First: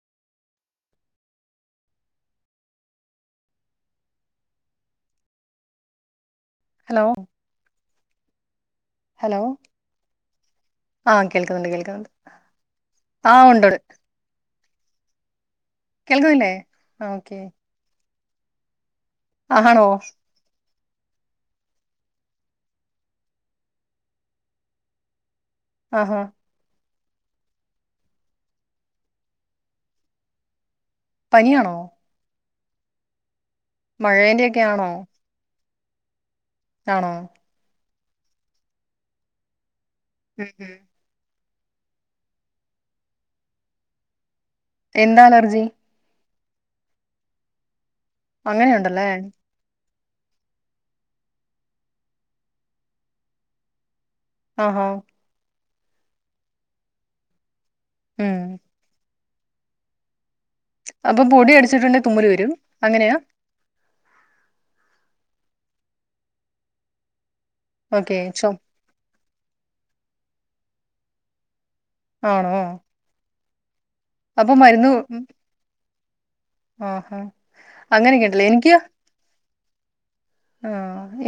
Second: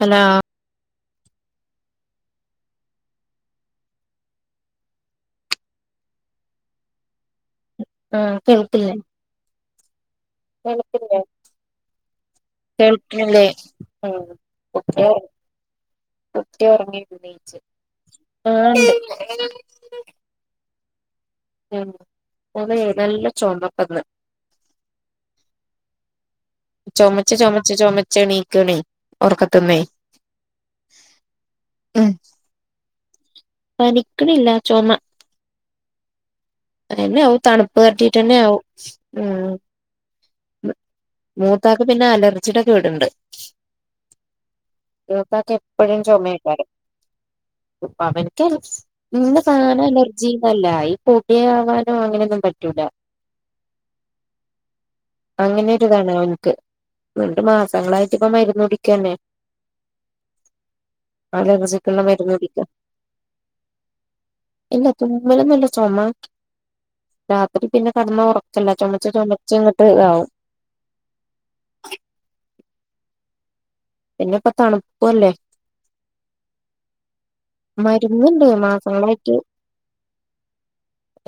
Hello hello ആ കേൾ hello ആ കേൾക്കില്ലേ കേൾക്കുന്നുണ്ട് കേൾക്കുന്നുണ്ട് ആ കേൾക്ക്ണില്ലേ ഉണ്ട് ഉം [inaudible] കേൾക്കുന്നില്ലേ ഓക്കേ ആ ആണോ ഉം അതെ നല്ല ചുമപെന്ന് ആഹാ ചുമച്ചു ചുമച്ചു ചുമച്ചു എണീക്കുന്നെ ഉറക്കത്തിനു പനിയാണോ പനിക്കനില്ല മഴേന്റെയൊക്കെ ആണോ ചുമ ആണോ [inaudible] [inaudible] ഉം ഉം മൂത്താക്ക് പിന്നെ അലർജി ടെ ഒകെ ഉണ്ട് എന്താ മൂത്താക്ക് അലർജി എപ്പോഴും ചുമയ [inaudible] അവനക്ക് അങ്ങനെയുണ്ടല്ലേ എല്ലാം സാധനോം അലർജി ഏ പൊടിയൊക്കെ അങ്ങനെയൊന്നും പറ്റില്ല ആഹാ അങ്ങനെ ഒരുതാണ് ഓന്ക്ക് രണ്ട് മാ ങ്ങളായിട്ട് ഇപ്പ ഉം മരുന്ന് കുടിക്കാണേ അപ്പൊ പൊടി അലർജിക്കുള്ള അടിച്ചിട്ടുണ്ടെ തുമ്മല് മരുന്ന് വരും കുടിക്ക അങ്ങനെയാ ഇല്ല തുമ്പലൊന്നുല്ല ചൊമ രാത്രി പിന്നെ ഓക്കെ കടന്ന ചൊ ഒറക്ക്ല്ല ചൊമച്ച് ചെമ ചെമ ആവും ആണോ അപ്പൊ പിന്നെപ്പ മരുന്ന് ഉം, തണുപ്പുല്ലേ ആഹാ അങ്ങനെയൊക്കെ ഉണ്ടല്ലേ മരുന്നുണ്ട് എനിക്ക് മാസങ്ങളായിട്ട് ആ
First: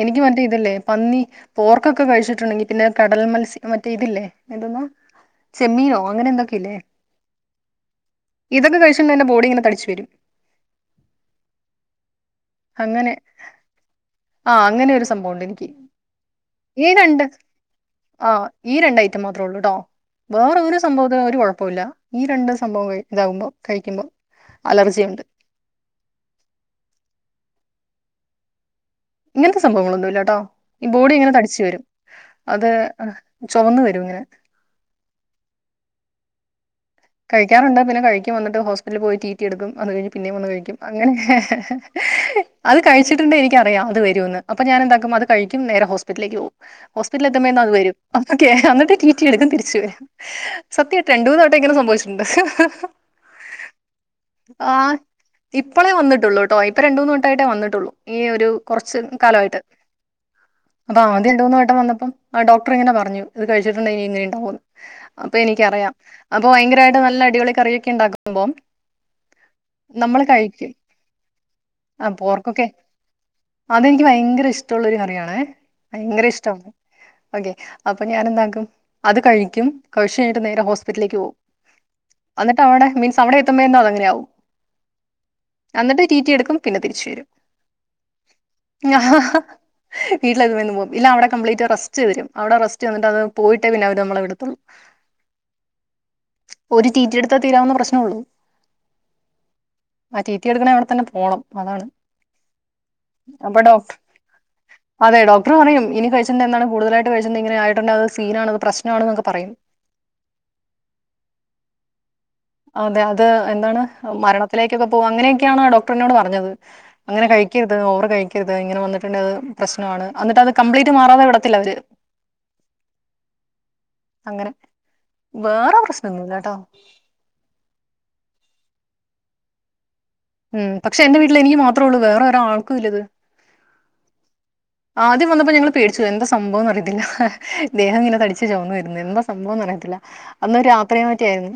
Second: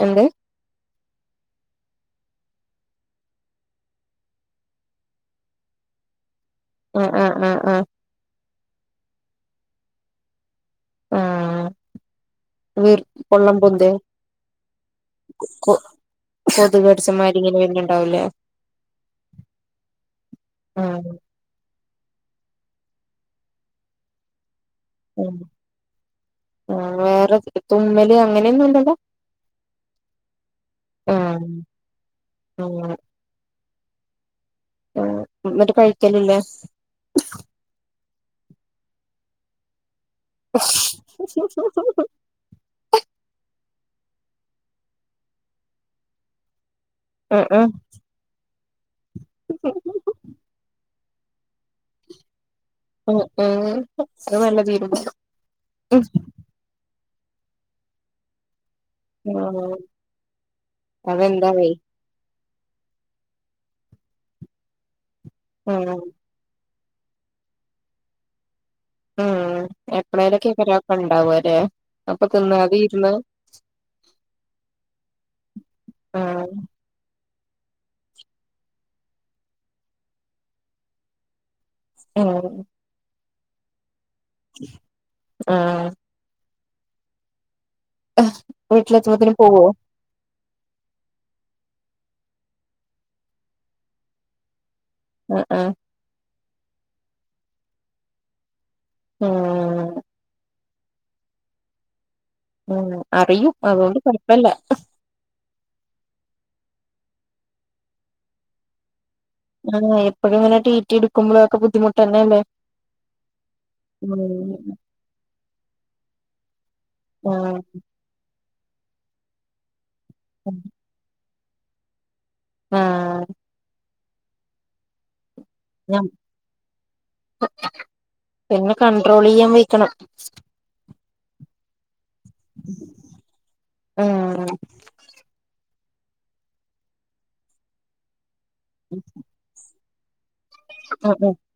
എനിക്ക് എന്ത് മറ്റേ ഇതല്ലേ പന്നി പോർക്കൊക്കെ കഴിച്ചി ട്ടുണ്ടെങ്കിൽ പിന്നെ കടൽ മത്സ്യ മറ്റേ ഇതില്ലേ എന്തോന്നാ ചെമ്മീനോ അങ്ങനെ എന്തൊ ആ ആ അ ആ ഇതൊക്കെ കഴിച്ചിട്ടുണ്ടെ എന്റെ ബോഡിയിങ്ങനെ തടിച്ച് വരും ആ വീർ അങ്ങനെ പൊള്ളം പൊന്തെ ആ അങ്ങനെ ഒരു സംഭവുണ്ട് എനിക്ക്, കൊ കൊതുക് ഈ രണ്ട്, കടിച്ചമാരി ഇങ്ങനെ വരുന്നുണ്ടാവൂലേ ആഹ് ഈ രണ്ട് ഐറ്റം മാത്രുള്ളൂട്ടോ വേറൊരു ആ സംഭവത്തിനും ഒരു കൊഴപ്പോല്ല. ഈ രണ്ട് സംഭവം ഇതാവുമ്പോ കഴിക്കുമ്പോ അലർജിയുണ്ട് ഉം ആ വേറെ തുമ്മല് അങ്ങനെയൊന്നും ഇല്ലല്ലോ ഇങ്ങനത്തെ സംഭവങ്ങളെന്നും ഇല്ലാട്ടോ, ഈ ആ ബോഡി ഇങ്ങനെ തടിച്ചു വെരും ആ അത് ചുവന്നു വെരും ഇങ്ങനെ ആ എന്നിട്ട് കഴിക്കലില്ലേ കഴിക്കാറുണ്ട് പിന്നെ കഴിക്കും അന്നിട്ട് ഹോസ്പിറ്റല് പോയി ടീറ്റി എട്ക്കും അത് കഴിഞ്ഞ് പിന്നെം വന്ന് കഴിക്കും അങ്ങനെ അത് കഴിച്ചിട്ടുണ്ടെ എനിക്ക അറിയാം അത് വരൂന്ന് അപ്പോ ഞാൻ എന്താക്കും, അത് കഴിക്കും നേരെ ഹോസ്പിറ്റിലേക്ക് പോവും ആ ഹോസ്പിറ്റലിലെത്തുമ്പേന്ന് അത് വെരും ഏഹ് എന്നിട്ട് റ്റി എട്ക്കും തിരിച്ച് ആ വെരും സത്യ രണ്ടു മൂന്ന് വട്ടം ഇങ്ങനെ സംഭവി ച്ചിണ്ട് ഉം ഉം അത് നല്ല ആഹ് തീരുമാനം ട്ടായിട്ടേ വന്നിട്ടുള്ളൂ ഈ ഒരു കൊറച്ച് കാലവായിട്ട് ആഹ് അപ്പൊ ആദ്യം രണ്ട് മൂന്ന് അതെന്താവേ വട്ടം വന്നപ്പം ആ ഡോക്ടർ ഇങ്ങനെ പറഞ്ഞു ഇത് കഴിച്ചിട്ടുണ്ടെങ്കി ഇങ്ങനെ ഉണ്ടാവൂന്ന് അപ്പൊ ഉം എനിക്കറിയാം അപ്പൊ ഭയങ്ക നല്ല അടിപൊളി കറിയൊക്കെ ഉണ്ടാക്കുമ്പം ഉം നമ്മള് കഴിക്കും എപ്പളേലൊക്കെക്കാരം അതൊക്കെ ഇണ്ടാവല്ലേ ആ അപ്പൊ പോർക്കൊക്കെ തിന്നാതെ ഇരുന്ന് അതെനിക്ക് ഭയങ്കര ഇഷ്ട്ടൊള്ളൊരു കറിയാണെ ഭയങ്കര ആഹ് ഇഷ്ടവാണ്‌ ഓക്കെ അപ്പൊ ഞാനെന്താക്കും അത് കഴിക്കും കഴിച്ചു കഴിഞ്ഞിട്ട് നേരെ ഹോസ്പിറ്റിലേക്ക് പോകും ആഹ് അന്നിട്ട് അവിടെ മീൻസ് അവിടെ എത്തുമ്പോ തന്നെ അത് അങ്ങനെ ആകും എന്നിട്ട് റ്റി റ്റി എടുക്കും പിന്നെ തിരിച്ചു വരും വീട്ടിലെത്തുമ്പോത്തേനും പോവുവോ ഇല്ല ഇവിടെ നിന്ന് പോകും അല്ലേ അവിടെ കംപ്ലീറ്റ് റസ്റ്റ് വരും അവിടെ റസ്റ്റ് തന്നിട്ട് അത് പോയിട്ടേ അവര് നമ്മളെ വിടത്തുള്ളു ആ ആ ഒരു റ്റിറ്റിയെടുത്താ തീരാവുന്ന പ്രശ്നവേയുള്ളൂ ആഹ് ആ റ്റീ റ്റീ എടുക്കണേൽ അവിടെ ത്തന്നെ പോണം അതാണ് ആഹ് അറിയും അപ്പൊ ഡോക്ട്ർ അതുകൊണ്ട് കൊഴപ്പല്ല അതെ ഡോക്ടർ പറയും ഇനി കഴിച് ന്നെന്താണ് കൂടുതലായിട്ട് കഴിച്ച് ഇങ്ങനായിട്ട്ണ്ടെ അത് സീനാണത് പ്രശ്നാണ് എന്നൊക്കെ ഏഹ് എപ്പഴും ങ്ങനെ റ്റിറ്റി എടുക്കുമ്പോ ക്കെ ബുദ്ധിമുട്ടെന്നെല്ലേ. അതെ അത് എന്താണ് മരണത്തിലേക്കൊക്കെ പോകും അങ്ങനെയൊക്കെയാണ് ഡോക്ടർ എന്നോട് പറഞ്ഞത് അങ്ങനെ ആഹ് കഴിക്കര്ത് ഓവർ കഴിക്കര്ത്. ഇങ്ങനെ വന്നിട്ട്ണ്ടേ അത് പ്രശ്നാണ്. അന്നിട്ട് അത് കംപ്ലീറ്റ് മാറാതെ വിട ത്തില്ലവര് ആഹ്. അങ്ങനെ വേറെ പ്രശ്നന്നുല്ലട്ടാ. പിന്ന കണ്ട്രോളെയ്യാൻ വെയ്ക്കണം. ഉം. പക്ഷെ എന്റെ വീട്ടിൽ എനിക്ക് മാത്രോള്ളു വേറെ ഒരാൾക്കു ഇല്ല ഇത്. ഉം. ആദ്യം വന്നപ്പോ ഞങ്ങൾ പേടിച്ച്പോയി എന്താ സംഭവന്നറിയത്തില്ല ഹ ദേഹം ഇങ്ങനെ തടി ച്ച് ചൊമന്ന് വെരുന്നെ എന്താ സംഭവം എന്നറിയത്തില്ല. അന്ന് രാത്രിയോ ആഹ് മറ്റായിരുന്നു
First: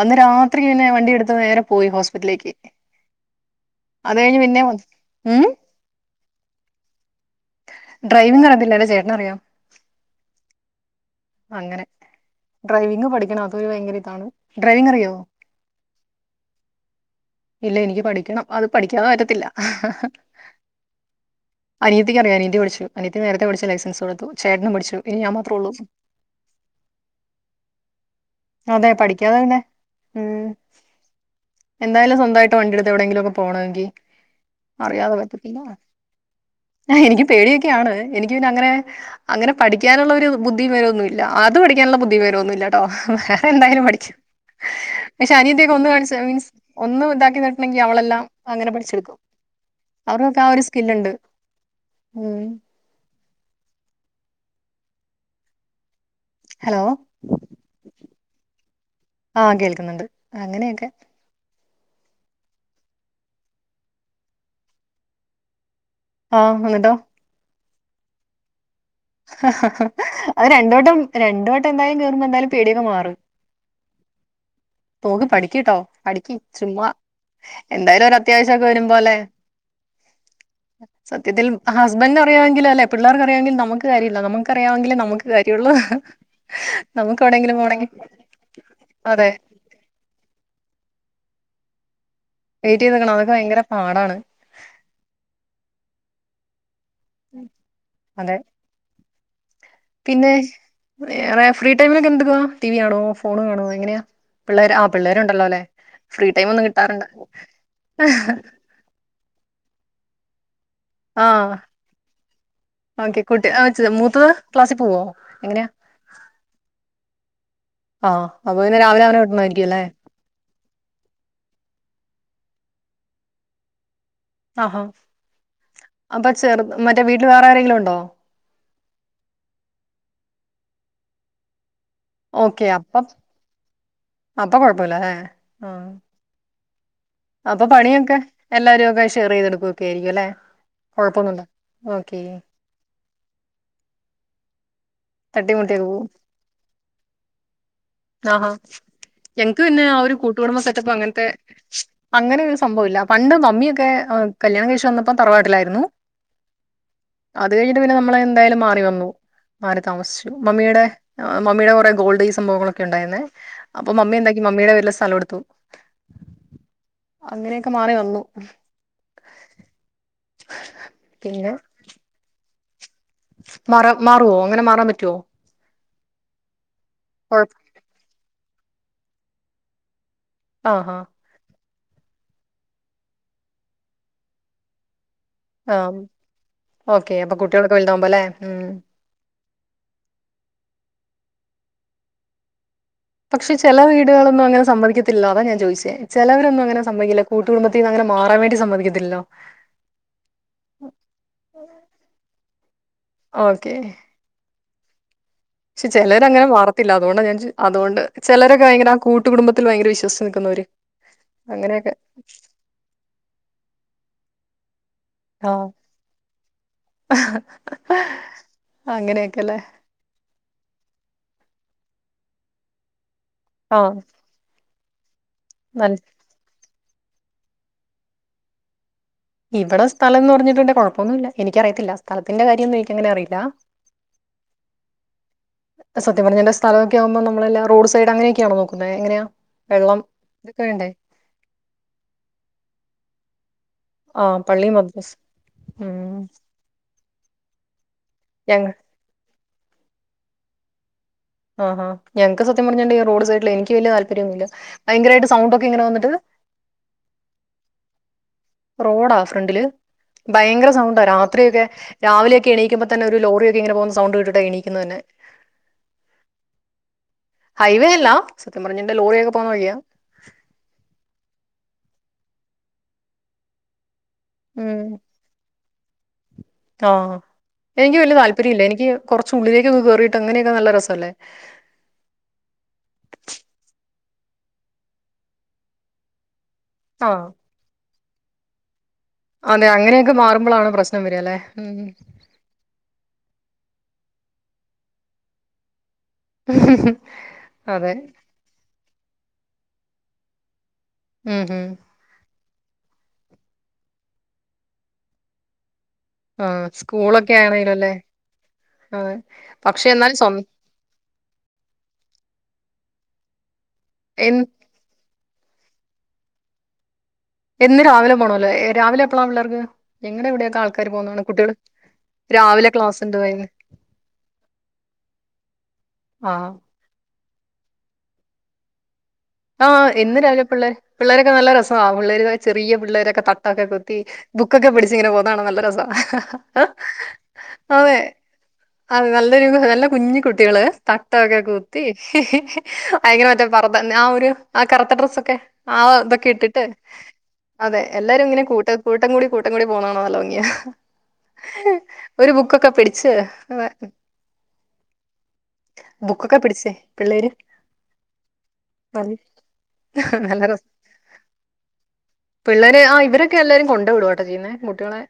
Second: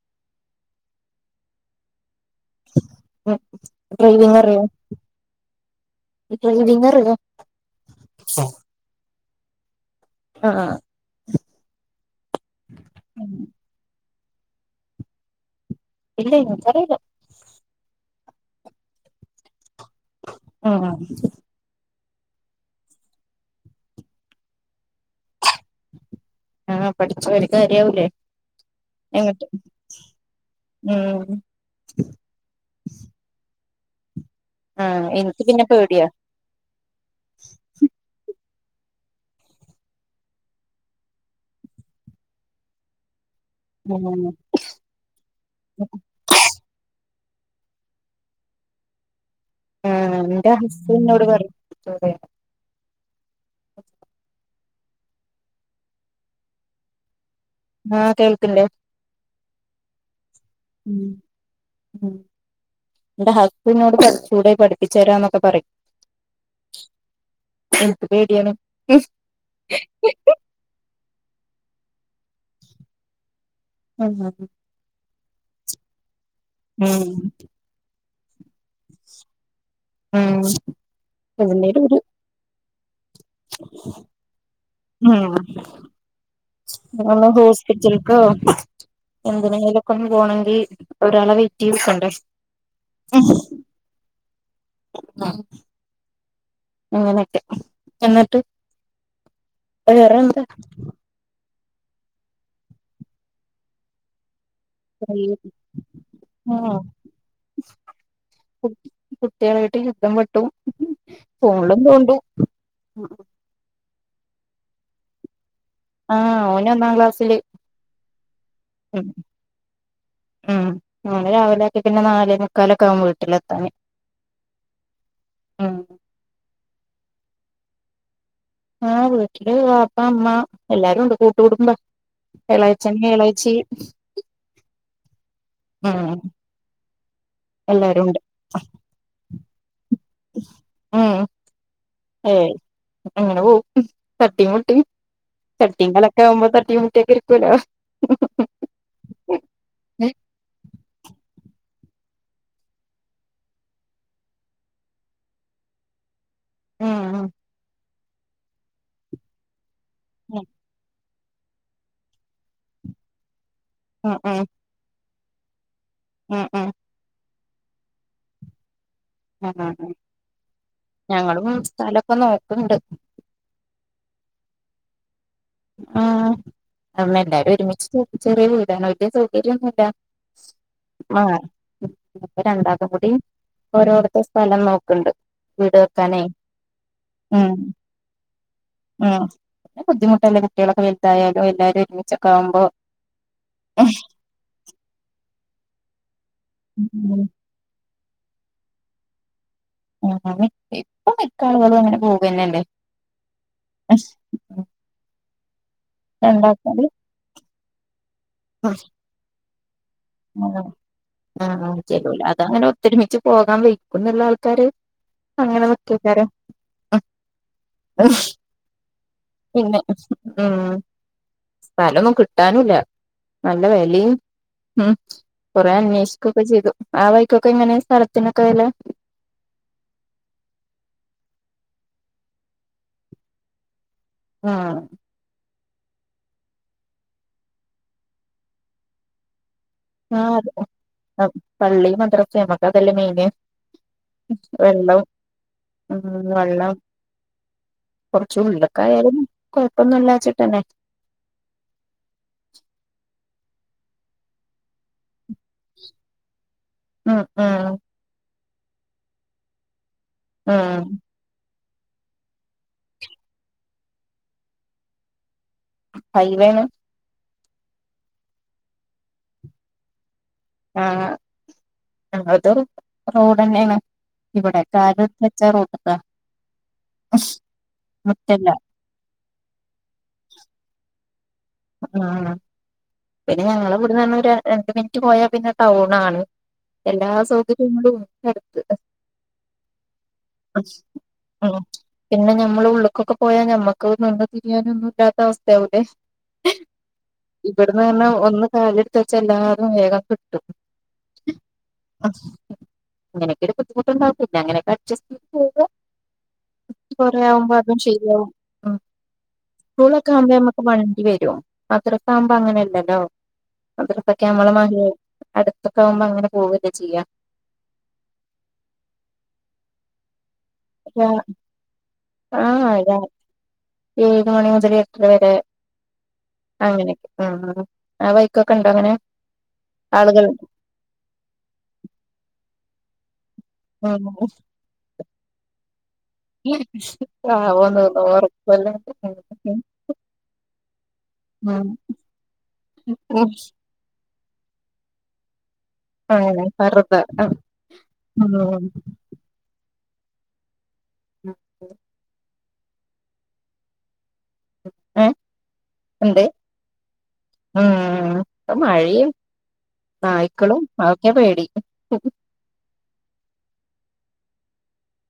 അന്ന് രാ ത്രിയെന്നെ വണ്ടിയെട്ത്ത് നേരെ പോയി ഹോസ് ഉം അത് കഴിഞ്ഞ് പിന്നെ ഡ്രൈവിംഗറ്യോ വന്ന്- ഉം ഡ്രൈവിംഗറി യോ ഡ്രൈവിംഗ് അറ് [unintelligible] ചെ ന്നറിയാം അഹ് ആഹ് അങ്ങനെ ഡ്രൈവിങ് പഠിക്കണം അത്‌ ഭയങ്കര ഇതാണ് ഡ്രൈവിങ് അറിയോ ഇല്ല ഇൻക്കറീല റ്റണം അത് പഠിക്കാതെ പറ്റത്തില്ല അഹ് അഹ് അനിയത്തിക്കറിയ അനിയത്തി പഠിച്ചു അനിയത്തി നേരെത്തെ പഠിച്ച ലൈസൻസൊടുത്തു ചേട്ടനും പഠിച്ചു പിന്നെ ഞാൻ മാത്ര ഒള്ളൂ ആഹ് പഠിച്ചൊ ഒര് കാര്യാവൂലേ അതെ പഠിക്കാതെ എങ്ങട്ട് തന്നെ ഉം ഉം എന്നായാലും സ്വന്തായിട്ട്‌ വണ്ടി ഇടുത്ത് എവിടെങ്കിലും ഒക്കെ പോണെങ്കിൽ ആഹ് അറിയാതെ എനിക്ക് പറ്റത്തില്ല പിന്നെ പേടിയാ എനിക്ക് പേടിയൊക്കെയാണ് എനിക്ക് അങ്ങനെ അങ്ങനെ പഠിക്കാനുള്ള ഒരു ബുദ്ധി വിവരൊന്നുല്ല അത് പഠിക്കാനുള്ള ബുദ്ധിവിവരൊന്നുല്ല ട്ടോ ഉം ഹേ ഞാന് എന്തായാലും പഠിക്കും ഉം പക്ഷേ അനിയത്തിയൊക്കെ ഒന്ന് കാണിച്ച മീൻസ് ഒന്ന് ദാ [unintelligible] അവളെല്ലാം അങ്ങനെ പഠിച്ചെടുക്കും ആഹ് അവർക്കൊക്കെ ആ നിന്റെ ഒരു സ്കില്ലുണ്ട്. ഹസ്ബന്റിനോട് പറഞ്ഞൂടെ ഉം. ഹലോ ആഹ് കേൾക്ക്ല്ലേ ആഹ് കേൾക്ക്ന്ന്ണ്ട് അങ്ങനെയൊക്കെ ഉം ഇന്റെ ഹസ്ബന്റ് ന്നോട് പഠിച്ചൂടെ പഠിപ്പിച്ചരാ ന്നൊക്കെ പറയും ആഹ് ന്നിട്ടോ എനിക്ക് പേടിയാണേ ഹ ഹ ഹാ അത് രണ്ട് വട്ടം രണ്ട് വട്ടം എന്തായാലും കേറുമ്പം എന്തായാലും പേടിയങ്ങ് മാറും ആഹ് ആഹ് തോന്നു പഠിക്ക്ട്ടോ പഠിക്ക് ചുമ്മാ ഉം എന്തായാലും ഒര ക്ക് വരും പോലെ ഉം സത്യത്തിൽ അതിന്റെരു ഒരു ഹസ്ബന്റ് അറിയുവെങ്കിലല്ലേ പിള്ളേർക്കറിയാ എൻങ്കിൽ നമുക്കൊ ഉം നമുക്ക് [unintelligible] എവിടെയെങ്കിലും പോണെങ്കി ഹോസ്പിറ്റൽക്കോ അതെ എന്തിനേലൊക്കെ ഒന്ന് പോണെങ്കി ഒരാളെ വെയിറ്റ് ചെയ്തു നിൽക്കണ്ടേ എഴുതിവെക്കണോ അതൊക്കെ ഭയങ്കര പാടാണ് അങ്ങനെയൊക്കെ അതെ എന്നിട്ട് പിന്നെ വേറെന്താ വേറെ ഫ്രീ ടൈമിലൊക്കെ എന്ത്ക്കവാ ടിവി കാണോ ഫോണു കാണോ എങ്ങനെയാ പിള്ളേർ ആ പിള്ളേരുണ്ടല്ലോ അല്ലെ ഫ്രീ ടൈം ഒന്നും ആഹ് കിട്ടാറുണ്ട് കുട്ടികളായിട്ട് യുദ്ധം വെട്ടും ആഹ് ഫോണിലും തോണ്ടും ഓക്കെ കുട്ട് ആ [unintelligible] പത്ത് ക്ലാസ്സിൽ പോവോ എങ്ങനെയാ ആ ഓന് ഒന്നാം ക്ലാസില് ആ അപ്പൊ പിന്നെ രാവിലെ ഉം അവനെ വിടണമായിരിക്കും അല്ലേ ഓന്നെ രാവിലെ ഒക്കെ ആക്കിട്ട് പിന്നെ നാലേ മുക്കാല ഒ ക്കെ ആവും വീട്ടിലെത്താന് ആഹോ ഉം അപ്പൊ ചെറുത് മറ്റേ വീട്ടിൽ വേറെ ആരെെങ്കിലും ഉണ്ടോ? ആഹ് വീട്ടില് പാപ്പ അമ്മ എല്ലാരും ഉണ്ട് കൂട്ടുകൂടുുംമ്പ എളാച്ചന്ന എളാ്ച്ചി അപ്പാ കുഴപ്പമില്ല ആ ഉം അപ്പൊ എല്ലാരും പണിയൊക്കെ ഉണ്ട് എല്ലാരും ഒക്കെ ഷെയർ ചെയ്തെടുക്കും ഉം ഓക്കെ ഏ അങ്ങനെ പോ തട്ടി മുട്ടി തട്ടിമുട്ടിയൊക്കെ പോവും തട്ടിികളൊക്കെ ഒമ്പ് തട്ടി മറ്റ ഒക്കെ ഇരിക്കൂല്ലോ ആഹാ എങ്ങക്ക് പിന്നെ ആ ഒരു കൂട്ടുകുടമ്പക്കെറ്റപ്പ അങ്ങനത്തെ അങ്ങനെൊ ഒരു സംഭവ ഇില്ല പണ്ട് മമ്മിയൊക്കെ കല്യാണം കഴശി വന്നപ്പോ തറവാട്ടിലായിരുന്നു ഉം അത് കഴിഞ്ഞിട്ട് പിന്നെ നമ്മള എന്തായാലും മാറി വന്നു ആര് താമസിച്ചു ഉം മമ്മിയുടെ മമ്മിയുടെ കുറേ ഗോൾഡ ഈ സംഭവങ്ങളൊക്കെ ഒക്ക ഉണ്ടായിുന്ന അപ്പൊമ്മ ഉം എന്താക്കി മമ്മുടെ വ സ്ഥംടുത്ത് അ ഉം ഉം അങ്ങനെയൊക്കെ മാറി വന്നു ആ ഞങ്ങളും പിന്നെ സ്ഥലൊക്കെ നോ കണ്ട മാറ മാറുവോ അങ്ങനെ മാറാൻ പറ്റുവോ ആ് നമ്മ എല്ലാരും കൊഴപ്പ ഒരുമിച്ച ചെറിയ അറ്റ സൗകര്യം ഒന്നുമില്ല ആ ആ രണ്ടാക്കും കൂടി ഓരോരുത്ത സ്ഥലം നോക്കണ്ട് ആ ഓക്കെ അപ്പൊ ഉം കകുട്ടികളൊക്കെ വലുതാകുമ്പോ അല്ലേ ഉം ന്നെ ഇപ്പ എന്തിനാ ന്റെ കുട്ടികളൊക്കെ എന്തായാലും എല്ലാരും ഒരുമിച്ചൊക്കെ ആവുമ്പോ പക്ഷെ ചില വീടുകളൊന്നും അങ്ങനെ സമ്മതിക്കത്തില്ല അതാ ഞാ ജോയിസെ ചിലവരൊന്നും അങ്ങനെ സംഭവിക്കില്ല ഉം കൂട്ടു കുടുംബത്തിൽ അങ്ങനെ മാറാൻ വേണ്ടി സമ്മതിക്കത്തില്ലല്ലോ ആ ഇപ്പ മിക്കാളുകളും അങ്ങനെ പോകന്നല്ലേ ഓക്കെ പക്ഷെ ചിലര് അങ്ങനെ രണ്ടാക്കാര് വർത്തില്ല അതുകൊണ്ട ഞാൻ ചോ അതുകൊണ്ട് ചിലരക്കെ ഭയങ്കര ആ കൂട്ടുടുംബ ത്തിൽ ഭയങ്കര വിശ് ആ ആ ചാലോൽ അതങ്ങനെ ഒത്തൊരുമിച്ച് പോകാൻ വി കുന്നുള്ള ആൾക്കാര് അങ്ങനെ ആഹ് നിക്കെക്കാരം അങ്ങനെയൊക്കെല്ലേ ഉം സ്ഥലൊന്നും കിട്ടാനില്ല നല്ല ആഹ് വേലി ഉം നല്ല കൊറന്വേഷിക്ക ഓക്കെ ചെയ്തു ആ വൈക്കോക്കെ എങ്ങനെ സ്ഥലത്തിനൊക്കെ വില ഇവിടെ സ്ഥലം എന്ന് പറഞ്ഞിട്ട് എന്റെ കുഴപ്പൊന്നുംല്ല എനിക്കറിയത്തില്ല സ്ഥലത്തിന്റെ കാര്യൊന്നും എനിക്കങ്ങനെ അറിയില്ല ആ സത്യ പറഞ്ഞന്റെ സ്ഥലൊക്കെ ആകുമ്പോ നമ്മളല്ല റോഡ് സൈഡ് അങ്ങനെയൊക്കെയാണോ നോക്കുന്നത് എങ്ങനെയാ വെള്ളം ആ അതെ ഇതൊക്കെ വേണ്ടേ പള്ളി മദ്രസ നമ്മക്ക് അതല്ലേ മെയിന് ആഹ് പള്ളി വെള്ളം മദ്രസ് ഉം വെള്ളം കുറച്ച് ഞങ്ങ ഉള്ള്ക്കായാലും കൊഴപ്പൊന്നും ഇല്ലാച്ചിട്ടന്നെ ആഹാ ഞങ്ങക്ക് സത്യം പറഞ്ഞണ്ട് റോഡ് സയ് ലെയ് എനിക്ക് വല്യ താല്പര്യമൊന്നുല്ല ഭയങ്കരമായിട്ട് സൗണ്ട് ഒക്കെ ഇങ്ങനെ വന്നിട്ട് ഉം ഉം റോഡാ ഫ്രണ്ടില് ഭയങ്കര ഉം സൗണ്ട രാത്രിയൊക്കെ രാവിലെയൊക്കെ എണീക്കുമ്പോ തന്നെ ഒരു ലോറി ഒക്കെ ഇങ്ങനെ പോകുന്ന സണ്ട് കട്ട എണീക്കുന്നത് തന്നെ ഹൈവേണ് ഹൈവേ അല്ല സത്യം പറഞ്ഞ എന്റെ ലോറിൊക്കെ പോകുന്ന വഴിയ ആഹ അത് റോഡ് തന്നെയാണ് ഇവിടെ കാല വെച്ച റോഡ ആഹ എനിക്ക് വല്ിയ മുറ്റല്ല താല്പര്യം ഇല്ല എനിക്ക് കുറച്ച് ഉുള്ളില ക്ക്കയറിട്ട് അങ്ങനെയൊക്കെ നല്ല രസം അല്ലേ ആണോപിന്നെ ഞങ്ങ ഇവിടെന്ന ര രണ്ട് മിനിറ്റ് പോയാൽ പിന്നെ ടൗൺ ആണ് എല്ലാ ആഹ് സൗകര്യങ്ങളും അടുത്ത് അതെ അങ്ങനെയൊക്കെ മാറുമ്പോളാണ് പ്രശ്നം വരികല്ലേ ഉം പിന്നെ ഞമ്മള് ഉള്ള്ക്കൊക്കെ പോയാ ഞമ്മക്ക് നിന്ന് തിരിയാന ഒന്നും ഇല്ലാത്ത അവസ്ഥ അവിടെ ഇവിടുന്ന് അതെ പറഞ്ഞാ ഒന്നകാലെടുത്ത് ത്ത വച്ചഎല്ലാരും വേഗം കിട്ടും ഉം ഉം അ അങ്ങനെയൊക്കെ ഒരു ബുദ്ധിമുട്ടുണ്ടാവില്ല അങ്ങനെയൊക്കെ അഡ്ജസ്റ്റ് ചെയ്ത് പോവാ ആഹ് സ്കൂളൊക്കെ ആണേലും അല്ലേ ശരിയാവും ഉം അതെ പക്ഷെ എന്നാലും സ്വന്ത മദ്രസാകുമ്പോ അങ്ങനെയല്ലല്ലോ മദ്രസൊക്കെ എന്ന് ആകുമ്പോള് [unintelligible] അടുത്തൊക്കെ ആവുമ്പോ അങ്ങനെ പോകല്ലേ ചെയ്യാ എന്ന് രാവിലെ പോണല്ലേ രാവിലെ എപ്പളാ പിള്ളേർക്ക് ഞങ്ങളടെ ഇവ്ടെ ര രാവിലെ ആഹ് ര ക്ലാസ് ഉണ്ട് വൈകു ഏഴ് മണി മുതൽ എട്ടര വരെ ആഹ് അങ്ങനൊക്കെ ഉം ആ വയ്ക്കൊക്കെ ഉണ്ടോ അങ്ങനെ ആഹ് എന്നി ആളുകൾ രാവില പിള്ളേർ പിള്ളേരൊക്കെ നല്ല രസമാ പിള്ളേര് ചെറിയ പിള്ളേരൊ ത ക്കകുത്തി ഉം ബുക്കൊക പിടിച്ചിങ്ങനെ പോ ണ നല്ല രസാ ആവോന്ന് അതെ ഉറപ്പല്ല അത നല്ലൊരു നല്ല കുഞ്ഞിക്കുട്ടികള് തട്ടൊക്കെ ഉം കുത്തി ഭങ്കരയ ഉം മറ്റേ പർദ ആ ഒ ആ കറുത്ത ഡ്രസ്സ് ഒക്കെ ആ ഇതൊക്കെ അങ്ങനെ ഇട്ടിട്ട് വെറുതെ അതെ എല്ലാരും ഇങ്ങനെ ഉം കൂട്ട കൂട്ടം കൂടി കൂട്ടം കൂടി പോണകാണാൻ നല്ല ഭംഗിയാ ഒരു ബുക്കൊക്കെ ക്കെ പിടിച്ച് ഏ എന്ത് ബുക്കൊക്കെ പിടിച്ചേ പിള്ളേര് ഉം [unintelligible] നല്ല നല്ല നായ്ക്കളും രസം അതൊക്കെ പേടി ടൊക്കെ എല്ലാരും കൊണ്ട് വിടുവാട്ടോ ചെയ്യുന്നെ കുട്ടികളെ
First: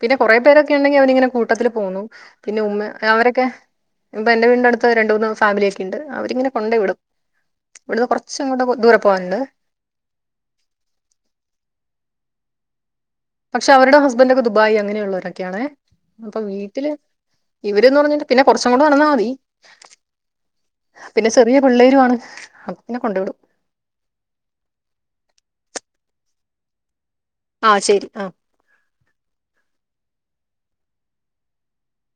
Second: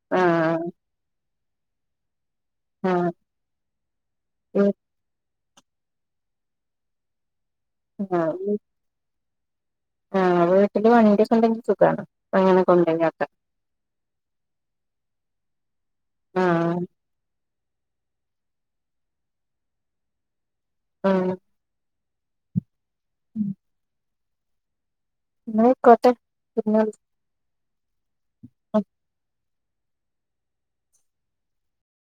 പിന്നെ കൊറേ ആഹ് പേരൊക്കെ ഉണ്ടെങ്കി അവനിങ്ങനെ കു ട്ടത്തിൽ പോന്നു പിന്നെ ഉമ്മ ആഹ് അവരൊക്കെ ഇപ്പൊ എന്റെ വീടിന്റെ അടുത്ത് രണ്ട് മൂന്ന് ഫാമിലിയൊക്കെ ഉണ്ട് അവരിങ്ങനെ കൊണ്ട് വിടും ഇവിടുന്ന് കുറച്ചും ആഹ് കൂടെ ദൂരെ പോകാനുണ്ട്. ആഹ് വീട്ടില് വണ്ടിയൊക്കെ ഇണ്ടെങ്കി സുഖാണ് അങ്ങന കൊണ്ടായാക്ക പക്ഷെ അവരുടെ ഹസ്ബൻഡ്ക്കെ ദുബായി അങ്ങനെയുള്ളവരൊക്കെയാണേ അപ്പൊ ആഹ് വീട്ടില് ഇവര്ന്ന് പറഞ്ഞാൽ പിന്നെ കുറച്ചും കൂടെ നടന്നാൽ മതി പിന്നെ ആഹ് ചെറിയ പിള്ളേരു ആണ്. [inaudible] ന്നെ കൊണ്ടു വിടും ന്നായ്ക്കോട്ടെ പിന്നെ വിളി ആ ശെരി ആ